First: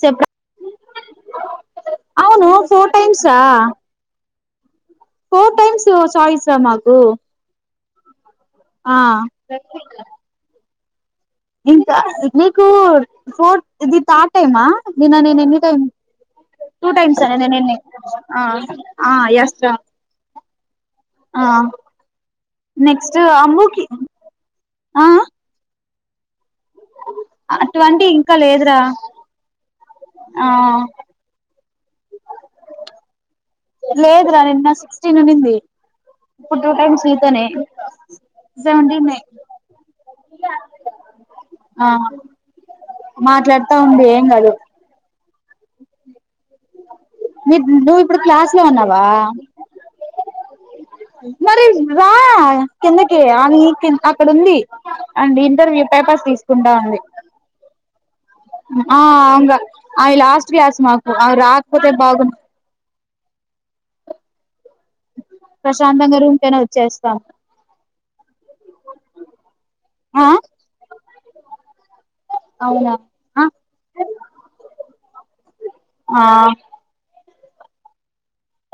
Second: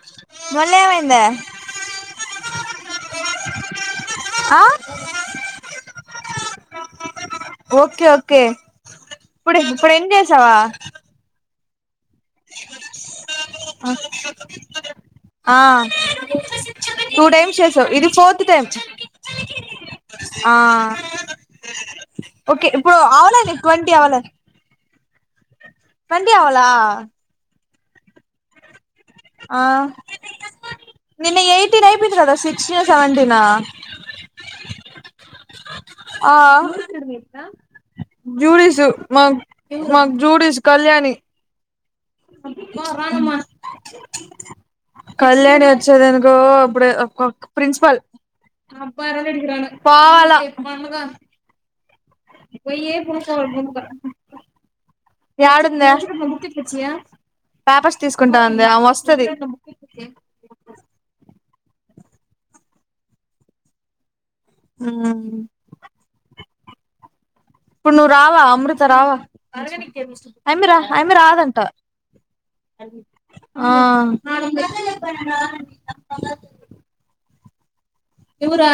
చె మళ్ళీ ఏమైందే అవును ఫోర్ టైమ్సా ఆ ఫోర్ టైమ్స్ చాయిస్ రా మాకు ఓకే ఓే ఓకే ఆ ఇప్పుడు ఇప్పుడు ఎం చేసావా ఇం నీకు ఫోర్ ఇది థర్డ్ టైమ్ హ నిన్న ఆ ఎన్ని టైమ్ టూ టైమ్ టైమ్స్ చేసావ్ ఇది ఫోర్త్ టైమ్ ఆ ఓకే ఇప్పుడు నెక్స్ట్ అవ్వలే అమ్ముకి ట్వంటీ అవ్వలే ఆ వంీ అవలా అటువంటి ఇంకా లేదురా ఆ ఆ నిన్న ఎయిట్ నైయిట్ కద సిక్స్టీ సవెంటీ ఇ లేద రా నిన్న నింది ఆ జూడీసు సెవెంటీన్ మా మాకు జూడీస్ కళ్యాణి ఆ మాట్లాడుతా ఉంది ఏం కాదు కళ్యాణి వచ్చద ఇప్పుడు మీరు ప్రిసిపాల్ాల నువ్వు ఇప్పుడు క్లాస్ సరి రా కిందకే అది అక్కడ ఉంది ఆండ్ ఇంటర్వ్యూ యాడుందే పేపర్స్ తీసుకుంటా ఉంది పేపర్స్ తీసుకుంటాంది ఆమె ఆ వస్తది అవి లాస్ట్ క్లాస్ మాకు అవి రాక్ తే భాగం హ్మ్మ్ హ్మ్మ్ ప్రశాంతంగా రూమ్ కైనా వచ్చేస్తాం ఇప్పుడు నువ్వు రావా అమృత రావా ఆ అమ్మి రా అమ్మి రా. దంటా ఆ ఆ ఇవ్వు రా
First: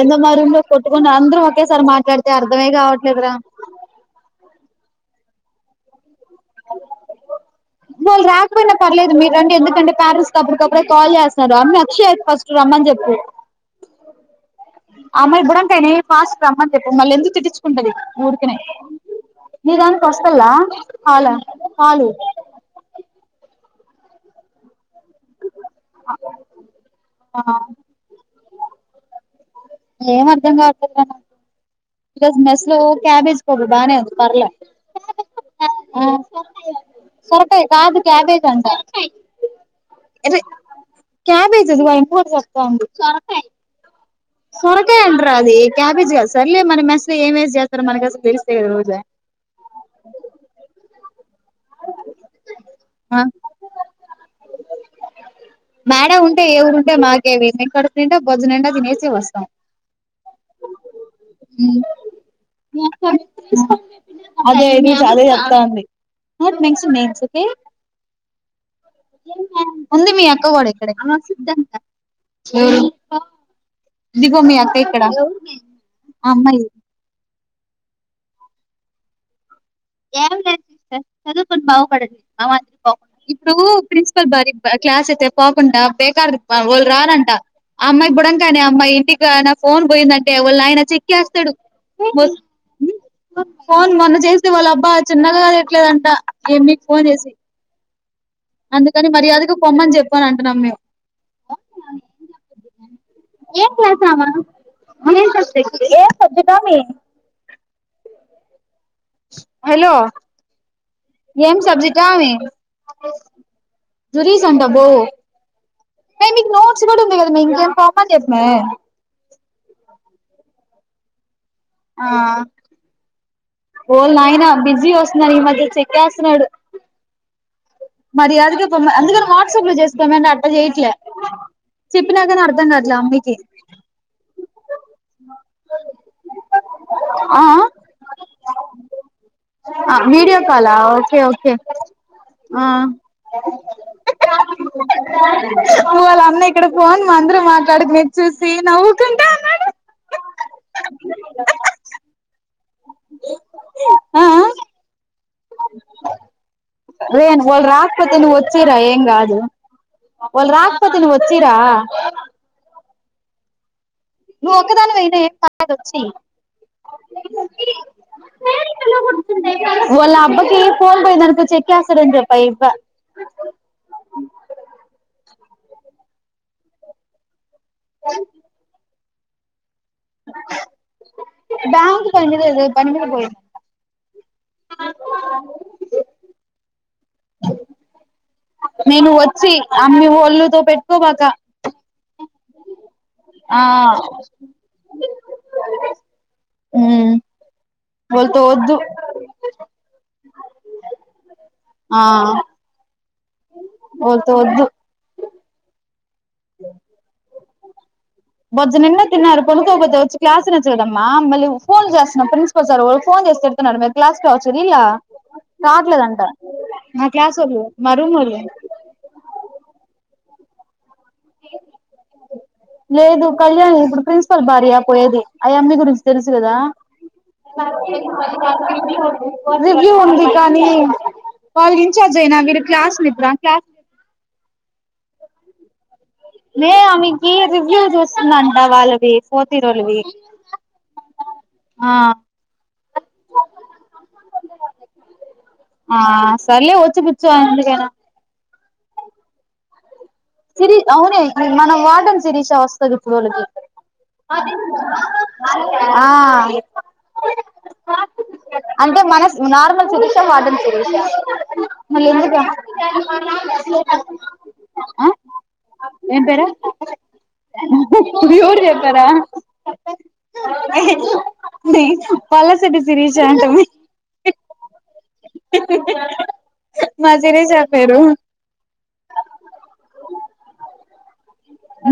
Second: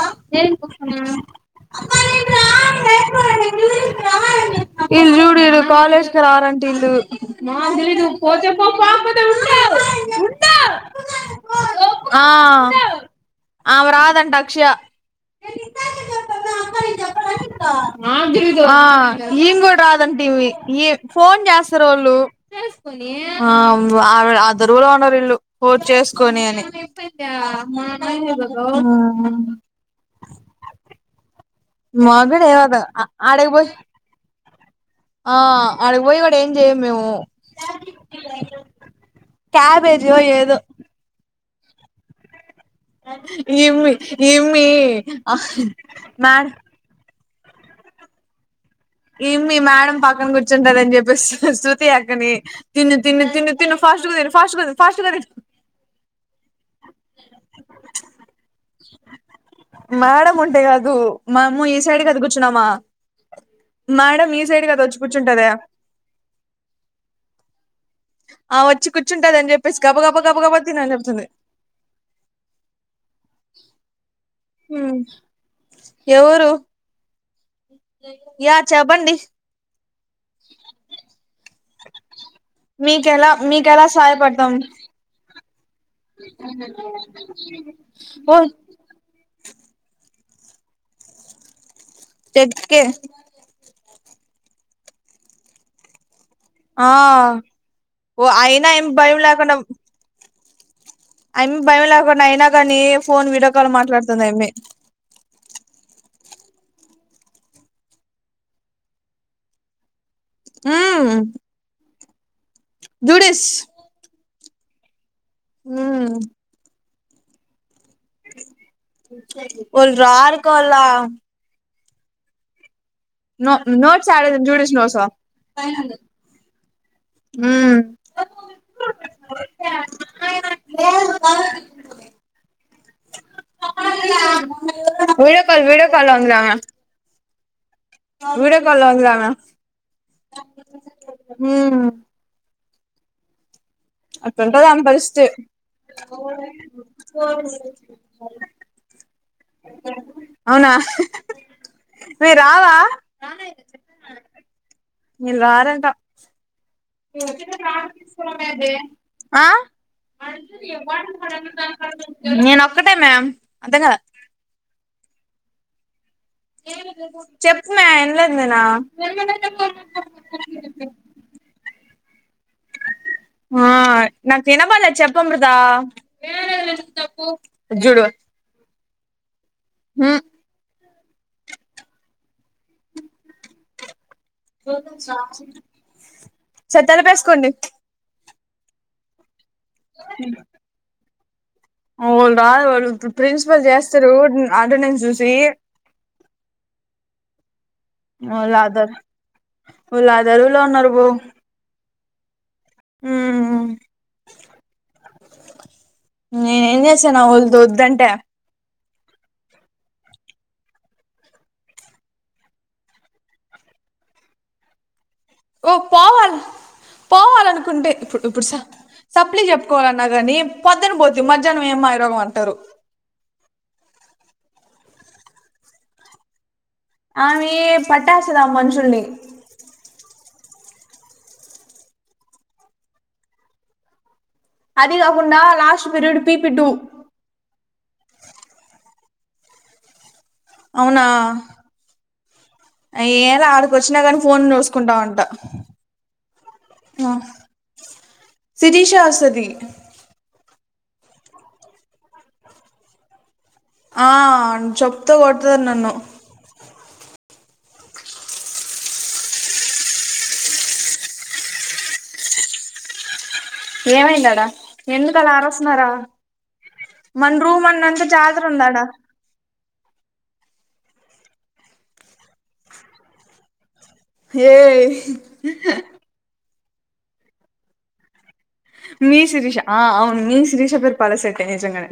ఏందో మా రూమ్ ఇటు లో కొట్టుకుని అందరూ ఒకేసారి మాట్లాడితే అర్థమే కావట్లేదురా చూడు. ఆ కాలేజ్ రారంట ఈల్లు వాళ్ళు రాకపోయినా పర్లేదు మీరు రండి ఎందుకంటే పేరెంట్స్ కి అప్పటికప్పుడే కాల్ చేస్తున్నారు అమ్మి అక్షయ ఆ ఫస్ట్ రమ్మని చెప్పు ఆమె రాదంట అక్షయ అమ్మాయి బుడంకాయని ఫాస్ట్ గా రమ్మని చెప్పు మళ్ళీ ఎందుకు తీటిచ్చుకుంటది ఊరికనే. ఆ ఈమె కూడా రాదంట ఈమె ఈ ఫోన్ చేస్తారు వాళ్ళు ఆ [unintelligible] అదరవొళ్ళు ఉన్నరు ఇళ్లు ఫోన్ చేసుకొని అని ఆ హ్మ్మ్ ఏం అర్ధం కావట్లేదు రా నాకు ఈరోజు మగడు మెస్ ఏవద లో క్యాబేజ్ ఆడికి పప్పు పోయి బానే ఉంది పర్లే ఆ ఆ ఆడికి పోయి కూడా ఏం చేయము మేము సొరకాయ కాదు క్యాబేజ్ అంట. ఏ ఏదో క్యాబేజీ ఎందుకు మాయ్ కూర చేస్ [unintelligible] సొరకాయ్ ఇమ్మి ఇమ్మి సొరకాయ అంటరా అది క్యాబేజ్గా మేడం సర్లీ మరి మస్ ఏమేసి చేస్తారు మనకి అసలు తెలుసు ఈ అమ్మి మేడం పక్కన కూర్చుంటదని చెప్ శు శృతి అక్కని తిను ఆ తిను తిను తిను ఫాస్ట్ గా తిను ఫాస్ట్ గా తిను ఫాస్ట్ గా మేడం ఉంటే ఏవరు ఉంటే మాకేవి మేము కడుపు నిండా బొజ్జనిండా తినేసి వస్తాం మేడం ఉంటే కాదు మేము ఈ సైడ్ కది కూర్చున్నామా మేడం ఈ సైడ్ కదా వచ్చి అదే కూర్చుంటదా చెప్తాంది. ఆ వచ్చి కూర్చుంటది అని చెప్పేసి గబ గబ గబ గబ తినని చెప్తుంది మీ అక్క ఎక్కడ ఎవరు అమ్మాయి యా చెప్పండి ఏం లేదు సిస్టర్ చదు బాగు పడద్ అవుకుండా మీకెలా ఇప్పుడు మీకెలా ప్రిన్సిపల్ బరి సహాయపడతాం క్లాస్ అయితే పోకుండా బేకారు వాళ్ళు రారంతా ఆ అమ్మాయి ఓ బుడం కానీ అమ్మాయి ఇంటికినా ఫోన్ పోయిందంటే ఎ వాళ్ళయన చెక్ ఏస్తాడు చెక్కే అవున మన అతే వాళ్ళ అబ్బా చిన్నగాట్లేదంట ఈ అమ్మికి ఆ ఫోన్ చేసి ఓ అయినా ఏం అందుకని భయం లేకుండా మర్యాదగా పొమ్మని చెప్పను మేం ఆమె భయం లేకుండా అయినా కానీ ఫోన్ వీడియో కాల్ మాట్లాడుతుంది ఆమె ఏ సబ్జెక్ట్ ఆమె హలో ఏం సబ్జ గామే జ్యూడిస్ అబ్బో హ మ ఉంది కదా మీ ఇంక ఏం పాపడిన్నా వారు రారు కల ఆ నోట్స్ యాడ్ వాఓళయనా జూడిస్ బిజీ నోట్స్ ఆ వస్తున్నారు ఈ మధ్య చెక్కేస్తున్నాడు ఉమ్ మరి అదుక అందుకని వాట్సాప్ లో చేసుకోమ అంట అట్ట చెయట్లే చెప్పినా కానీ అర్థం కాట్లే అమయి కి వీడియో కాల్ వీడియో కాల్ లో ఉందిరా ఆమె ఆ ఆ వీడియో కాలా ఓకే ఓకే [unintelligible] ఆ ఆటా ఉంటంది ఆమె పరిస్థితి వాళ్ళ అన్న ఇక్కడ ఫోన్ మా అందరం మాట్లాడుకునేది చూసి నవ్వుకుంటా అన్నాడు చె ఆ ఆ మీల్ రారంట రేన్ వాళ్ళు రాకపోతే నువ్వు వచ్చిరా ఏం కాదు అ వాళ్ళు రాకపోతే నువ్వు వచ్చిరా న ఒకటే మ్యామ్ అర్థం కాలే నువ్వు ఒక్కదానివి అయిన ఏం పర్లేదు ఓచేయి చెప్పుమా ఇనలేదు నేను వాళ్ళ అబ్బకి ఫోన్ పోయిందనుకో చెక్కేస్తాడని చెప్పా ఈ అబ్బ ఆ నాకు ఇనపల్లె చెప్పు అమృత ఏేర చేసిన తప్ప ఇటుచుడు బ్యాంక్ పని అదే అే పనీ మీద పాయ్ చెత్తలు వేసుకోండి మేను ఓ వచ్చి అమ్మి ఒళ్ళుతో పెట్టుకోబక [inaudible] ా ప్రిన్సిపల్ ఆ చేస్తారు అటెండెన్స్ చూసి ఉమ్ వాళ్ళతో వద్దు ఓలాదర ఓలాదర లా ఉన్నారు బో ఆ ఉమ్ వద్దు వద్దు నాన్ ఏం చేసే దొదంటే ప నిన్న తిన్నారు పొందుకోకపోతే వచ్చి క్లాస్ నచ్చు కదమ్మా మళ్ళీ ఫోన్ చేస్తున్నాం ప్రిన్సిపల్ సార్ వాళ్ు ఫోన్ చేసి తితున్నారు మీరు క్లాస్ లో అవచ్చు ఇలా ఓ పోవాల క్లాసోళ్ళు పోవాలనుకుంటే మా ఇప్పుడు రూమోళ్ళు ఇప్పుడు సప్లి చెప్పుకోవాలన్నా కాని పంధన పో ద్ది మధ్యాహనం ఏంమారోగం అంటారు లేదు కళ్యాణి ఇప్పుడు ప్రిన్సిపల్ భార్య పోయేది అ అమ్మీ గురించి తెలుసు కదా ఆమె పట్టేస్తది ఆ మనుషుల్ని రివ్యు ఉంది కానీ వాళ్ళ ఇన్ఛార్జ్ అయినా వీరు క్లాస్ నిదరా క్లాస్ అదికాకుండా లాస్ట్ విరడు పి పి టు మే ఆమెకి రివ్యూ చూస్తున్నాంట వాళ్ళవి ఫోర్త్ ఇయర్ ఒల్లావి అవునా ఏలా ఆడికి వచ్చినా కాని ఫోన్ చూసుకుంటాంంట ఆ సర్లే వచ్చి కూర్చో ఎందుకైనా సిరీష వస్తది సిిరీ అవునే మనం వాటని శిరీష వస్తుంది పడులకి ఆ చెప్తో కొడతారు నన్ను అంటే మన నార్మల్ సిరీష వాటల్ సిరీక్ష మ ఎందుకు ఏమైందాడా ఆ ఎందు కా ఆర వస్తున్నారా ఏం పేరు మన రూమన్న ఎంత జాతర ఉందాడా పోలీసెట్ శిరీష్ ఆంట్మే ఏ మాజిరే చెప్పారు మీ శిరీష ఆ అవును మీ శిరీష పేరు పాలసె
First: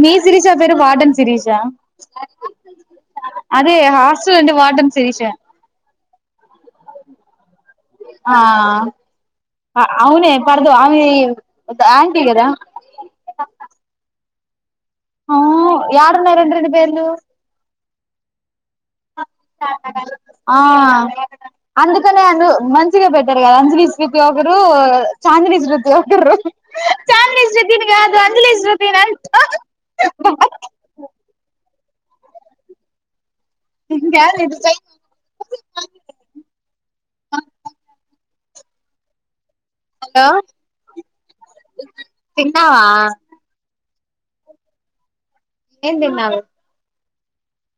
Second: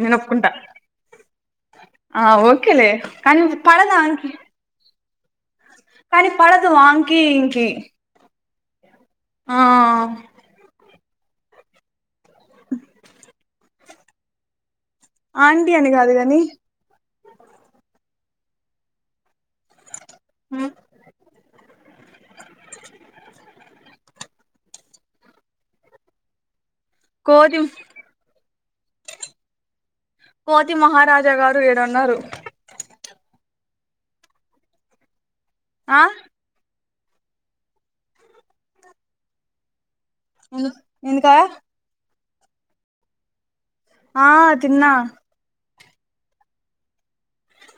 మీ శిరీష పేరు వార్డన్ శిరీష ఆ ఓకేలే కానీ అదే పడదు ఆంకి హాస్టల్ అండి వార్డన్ శిరీష కానీ పడదు వాంకి ఇంకి ఆ ఆ అవునే పడదు ఆమ్ ఇ ప్రాంక్ గదా ఆ ఆంటీ అని కాదు యాడున్నాయి కాని రెండు రెండు పేర్లు ఆ అందుకనే అందు మంచిగ పెట్టారు కదా అంజలి శృతి ఒకరు చాందిని శృతి ఒకరు చాందిని కోతి శృతిని కాదు అంజ్ ని శ్రు [inaudible] కోతి మహారాజా గారు ఈడున్నారు [inaudible] ఆ హలో ఎందుకా తిన్నావా ఆ తిన్నా ఏం తిన్నావు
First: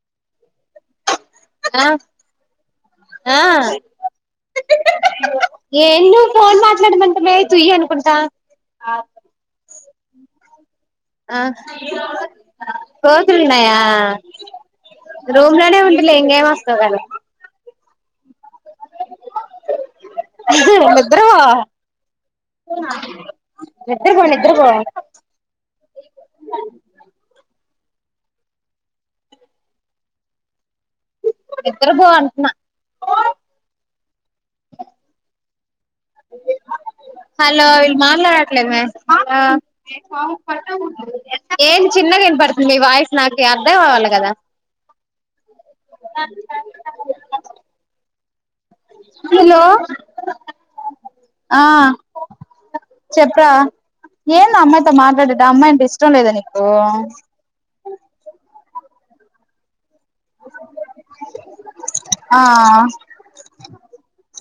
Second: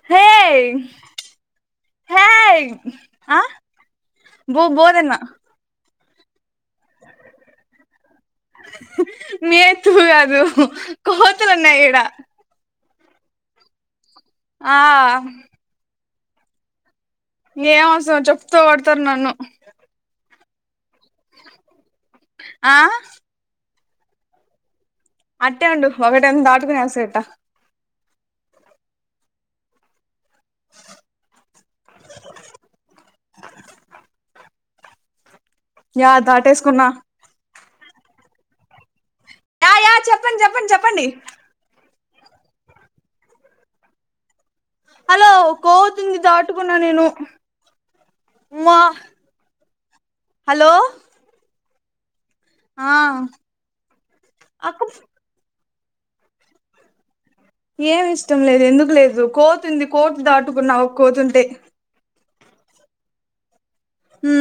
హేయ్ ఆ ఆ బో బోదన్న ఏ ఫోన్ మాట్లాడమంటమే తుయ్ అనుకుంటా తూ గాదు ఆ కోతులున్నాయ ఆ ర్లే ఇంగేమి వస్తావు ఏం అవసరం చెప్తో కొడతరు నన్ను అయితే ఏం లే బ్రో ఆ నిద్ర పోలేదు నిద్రపో అట్టే ఉండు ఒకటేమో దాటుకుని వేసేట నిద్దర పో అంటున్నా యా దాటేసుకున్నా లో వీళ్ళు మాట్లాడట్లేదు మే ఆ యా యా చెప్పండి చెప్పండి చెప్పండి ఏ చిన్నగా వినపడుతుంది మీ వాయిస్ నాకు అర్థం అవ్వలి కదా హలో ఒక్క దాటుకున్నా నేను మా హలో హలో ఆ ఆ చెప్ప అందమ్మ అక్క ఇట్ల మాట్లాడడం అమ్మాయి ఇష్టం లేదా నీకు ఏమి ఇష్టం లేదు ఎందుకు లేదు కోతుంది కోటు దాటుకున్నావు కోతుంటే ఆ ఉ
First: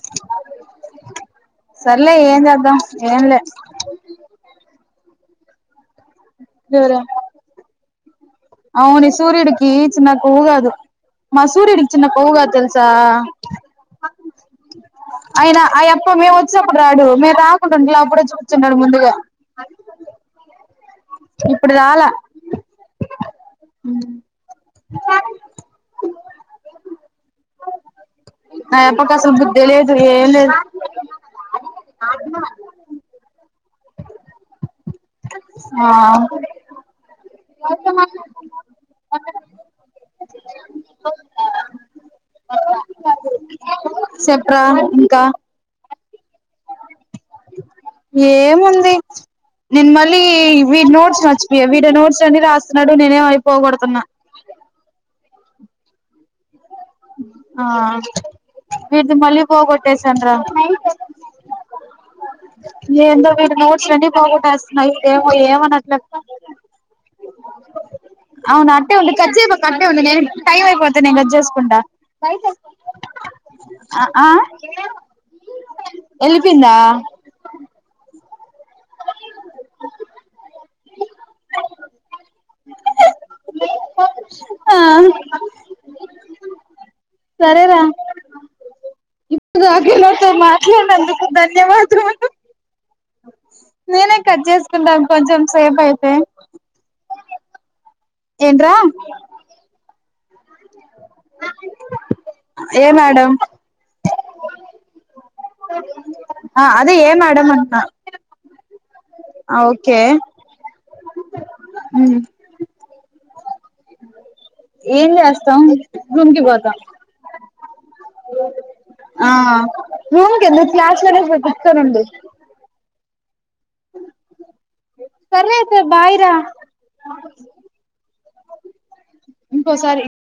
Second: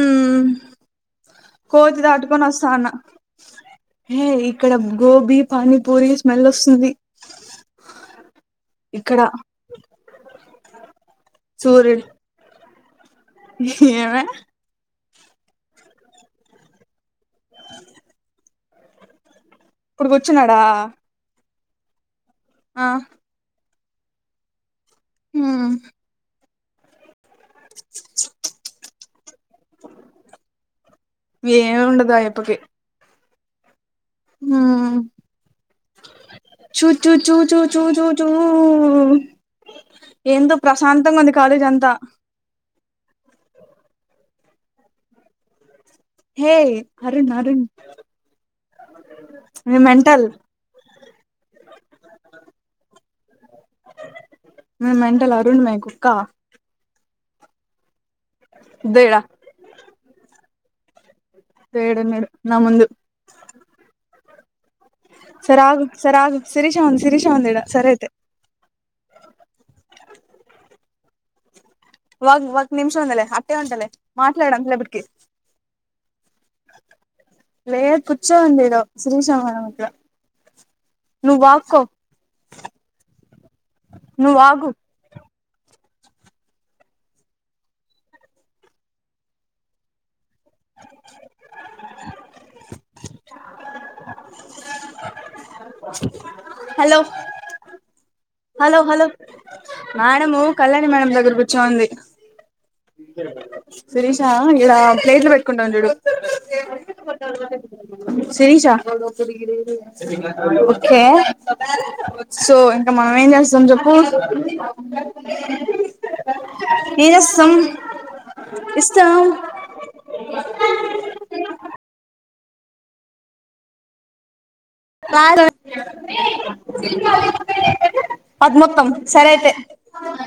కోతి సర్లే ఏం దాటుకొని వస్తా చేద్దాం అన్న ఏంలే హై ఇక్కడ గోభీ పని పూరి స్మెల్ వస్తుంది అవును ఇక్కడ సూర్యుడుకి నాకు హగదు మ సూర్డి సూర్యుడు చిన్న పవుగాతల్ స ఏమే అయినా అయప్ప మేము వచైనప్పుడు రాడు మీ తాకుంటంలే అప్పుడ చిన్ ముందుగా ఇప్పుడు కూర్చున్నాడా ఇప్పుడు రాల ఆ ఉ ఉ అ ఉమ్ అసలు బుద్ధి లేదు ఏం లేదు ఎమ్ ఉండదాయప్పకి ఉ ఆ చూ చూ చూ చూ చూ చూ చూ ఏందో ప్రశాంతంగా ఉంది కాలేజీ అంతా చెప్రా ఇంకా హే అరుణ్ అరుణ్ ఏముంది మీ నేను మళ్ళీ మెంటల్ వీడి నోట్స్ మర్చిపోయా వీడ నోట్స్ అన్న రాస్తున్నాడు నేనే అయిపోకడుతున్నా అరుణ్మేక్క ఆ ఇద్దో విద్ధి ఈడ మళ్లిపోగొట్టేసాన్రా న స ఏడున్నాడు ఎందో వీడు నోట్స్ లన్ని బాగొట్టేస్తున్నాయి ఏమో సరే ఆగు ఏమనట్లే సరే ఆగు శిరీష ఉంది శిరీష ఉంది ఈడ సరే అయితే అవును అట్టె ఉంది కచ్చే అ ఉంది నేను టైం అయిపోతది నేను గది చేసుకుండా ఒక్ ఒక నిమిషం ఉందిలే అట్టే వంటదిలే మాట్లాడంతలపటికి ఎళ్లి పోయిందా లేద్ పుచ్చ ఉంది శ్రీశమ మట్ల నువ్ వాక్కో నువ్ ఆగు సరే రా ఇప్పుడు నాతో మాట్లాడినందుకు ధన్యవాదాలు ఉ నేనే కట్ చేసుకుంటాన్ కొంచెం సేపు అయితే హలో ఏంట్రా hello hello madam collect madam దగ్గర కూర్చోమంది ఏ మేడం శిరీష ఇలా ప్లేట్లు పెట్టుకుంటాము చూడు ఆ అదే ఏ మేడం అంటున్నా శిరీష ఓకే ఓకే సో ఇంకా మనం ఏం చేస్తాం చెప్పు ఏం చేస్తాం రూమ్ కి పోతాం ఏం చెస్తం ఇస్తాం క ఎందు క్లాస్ లోనే ఉండు రారు సరే అయితే బాయ్ రా అద్మొత్తం సరే అయితే ఇంకోసారి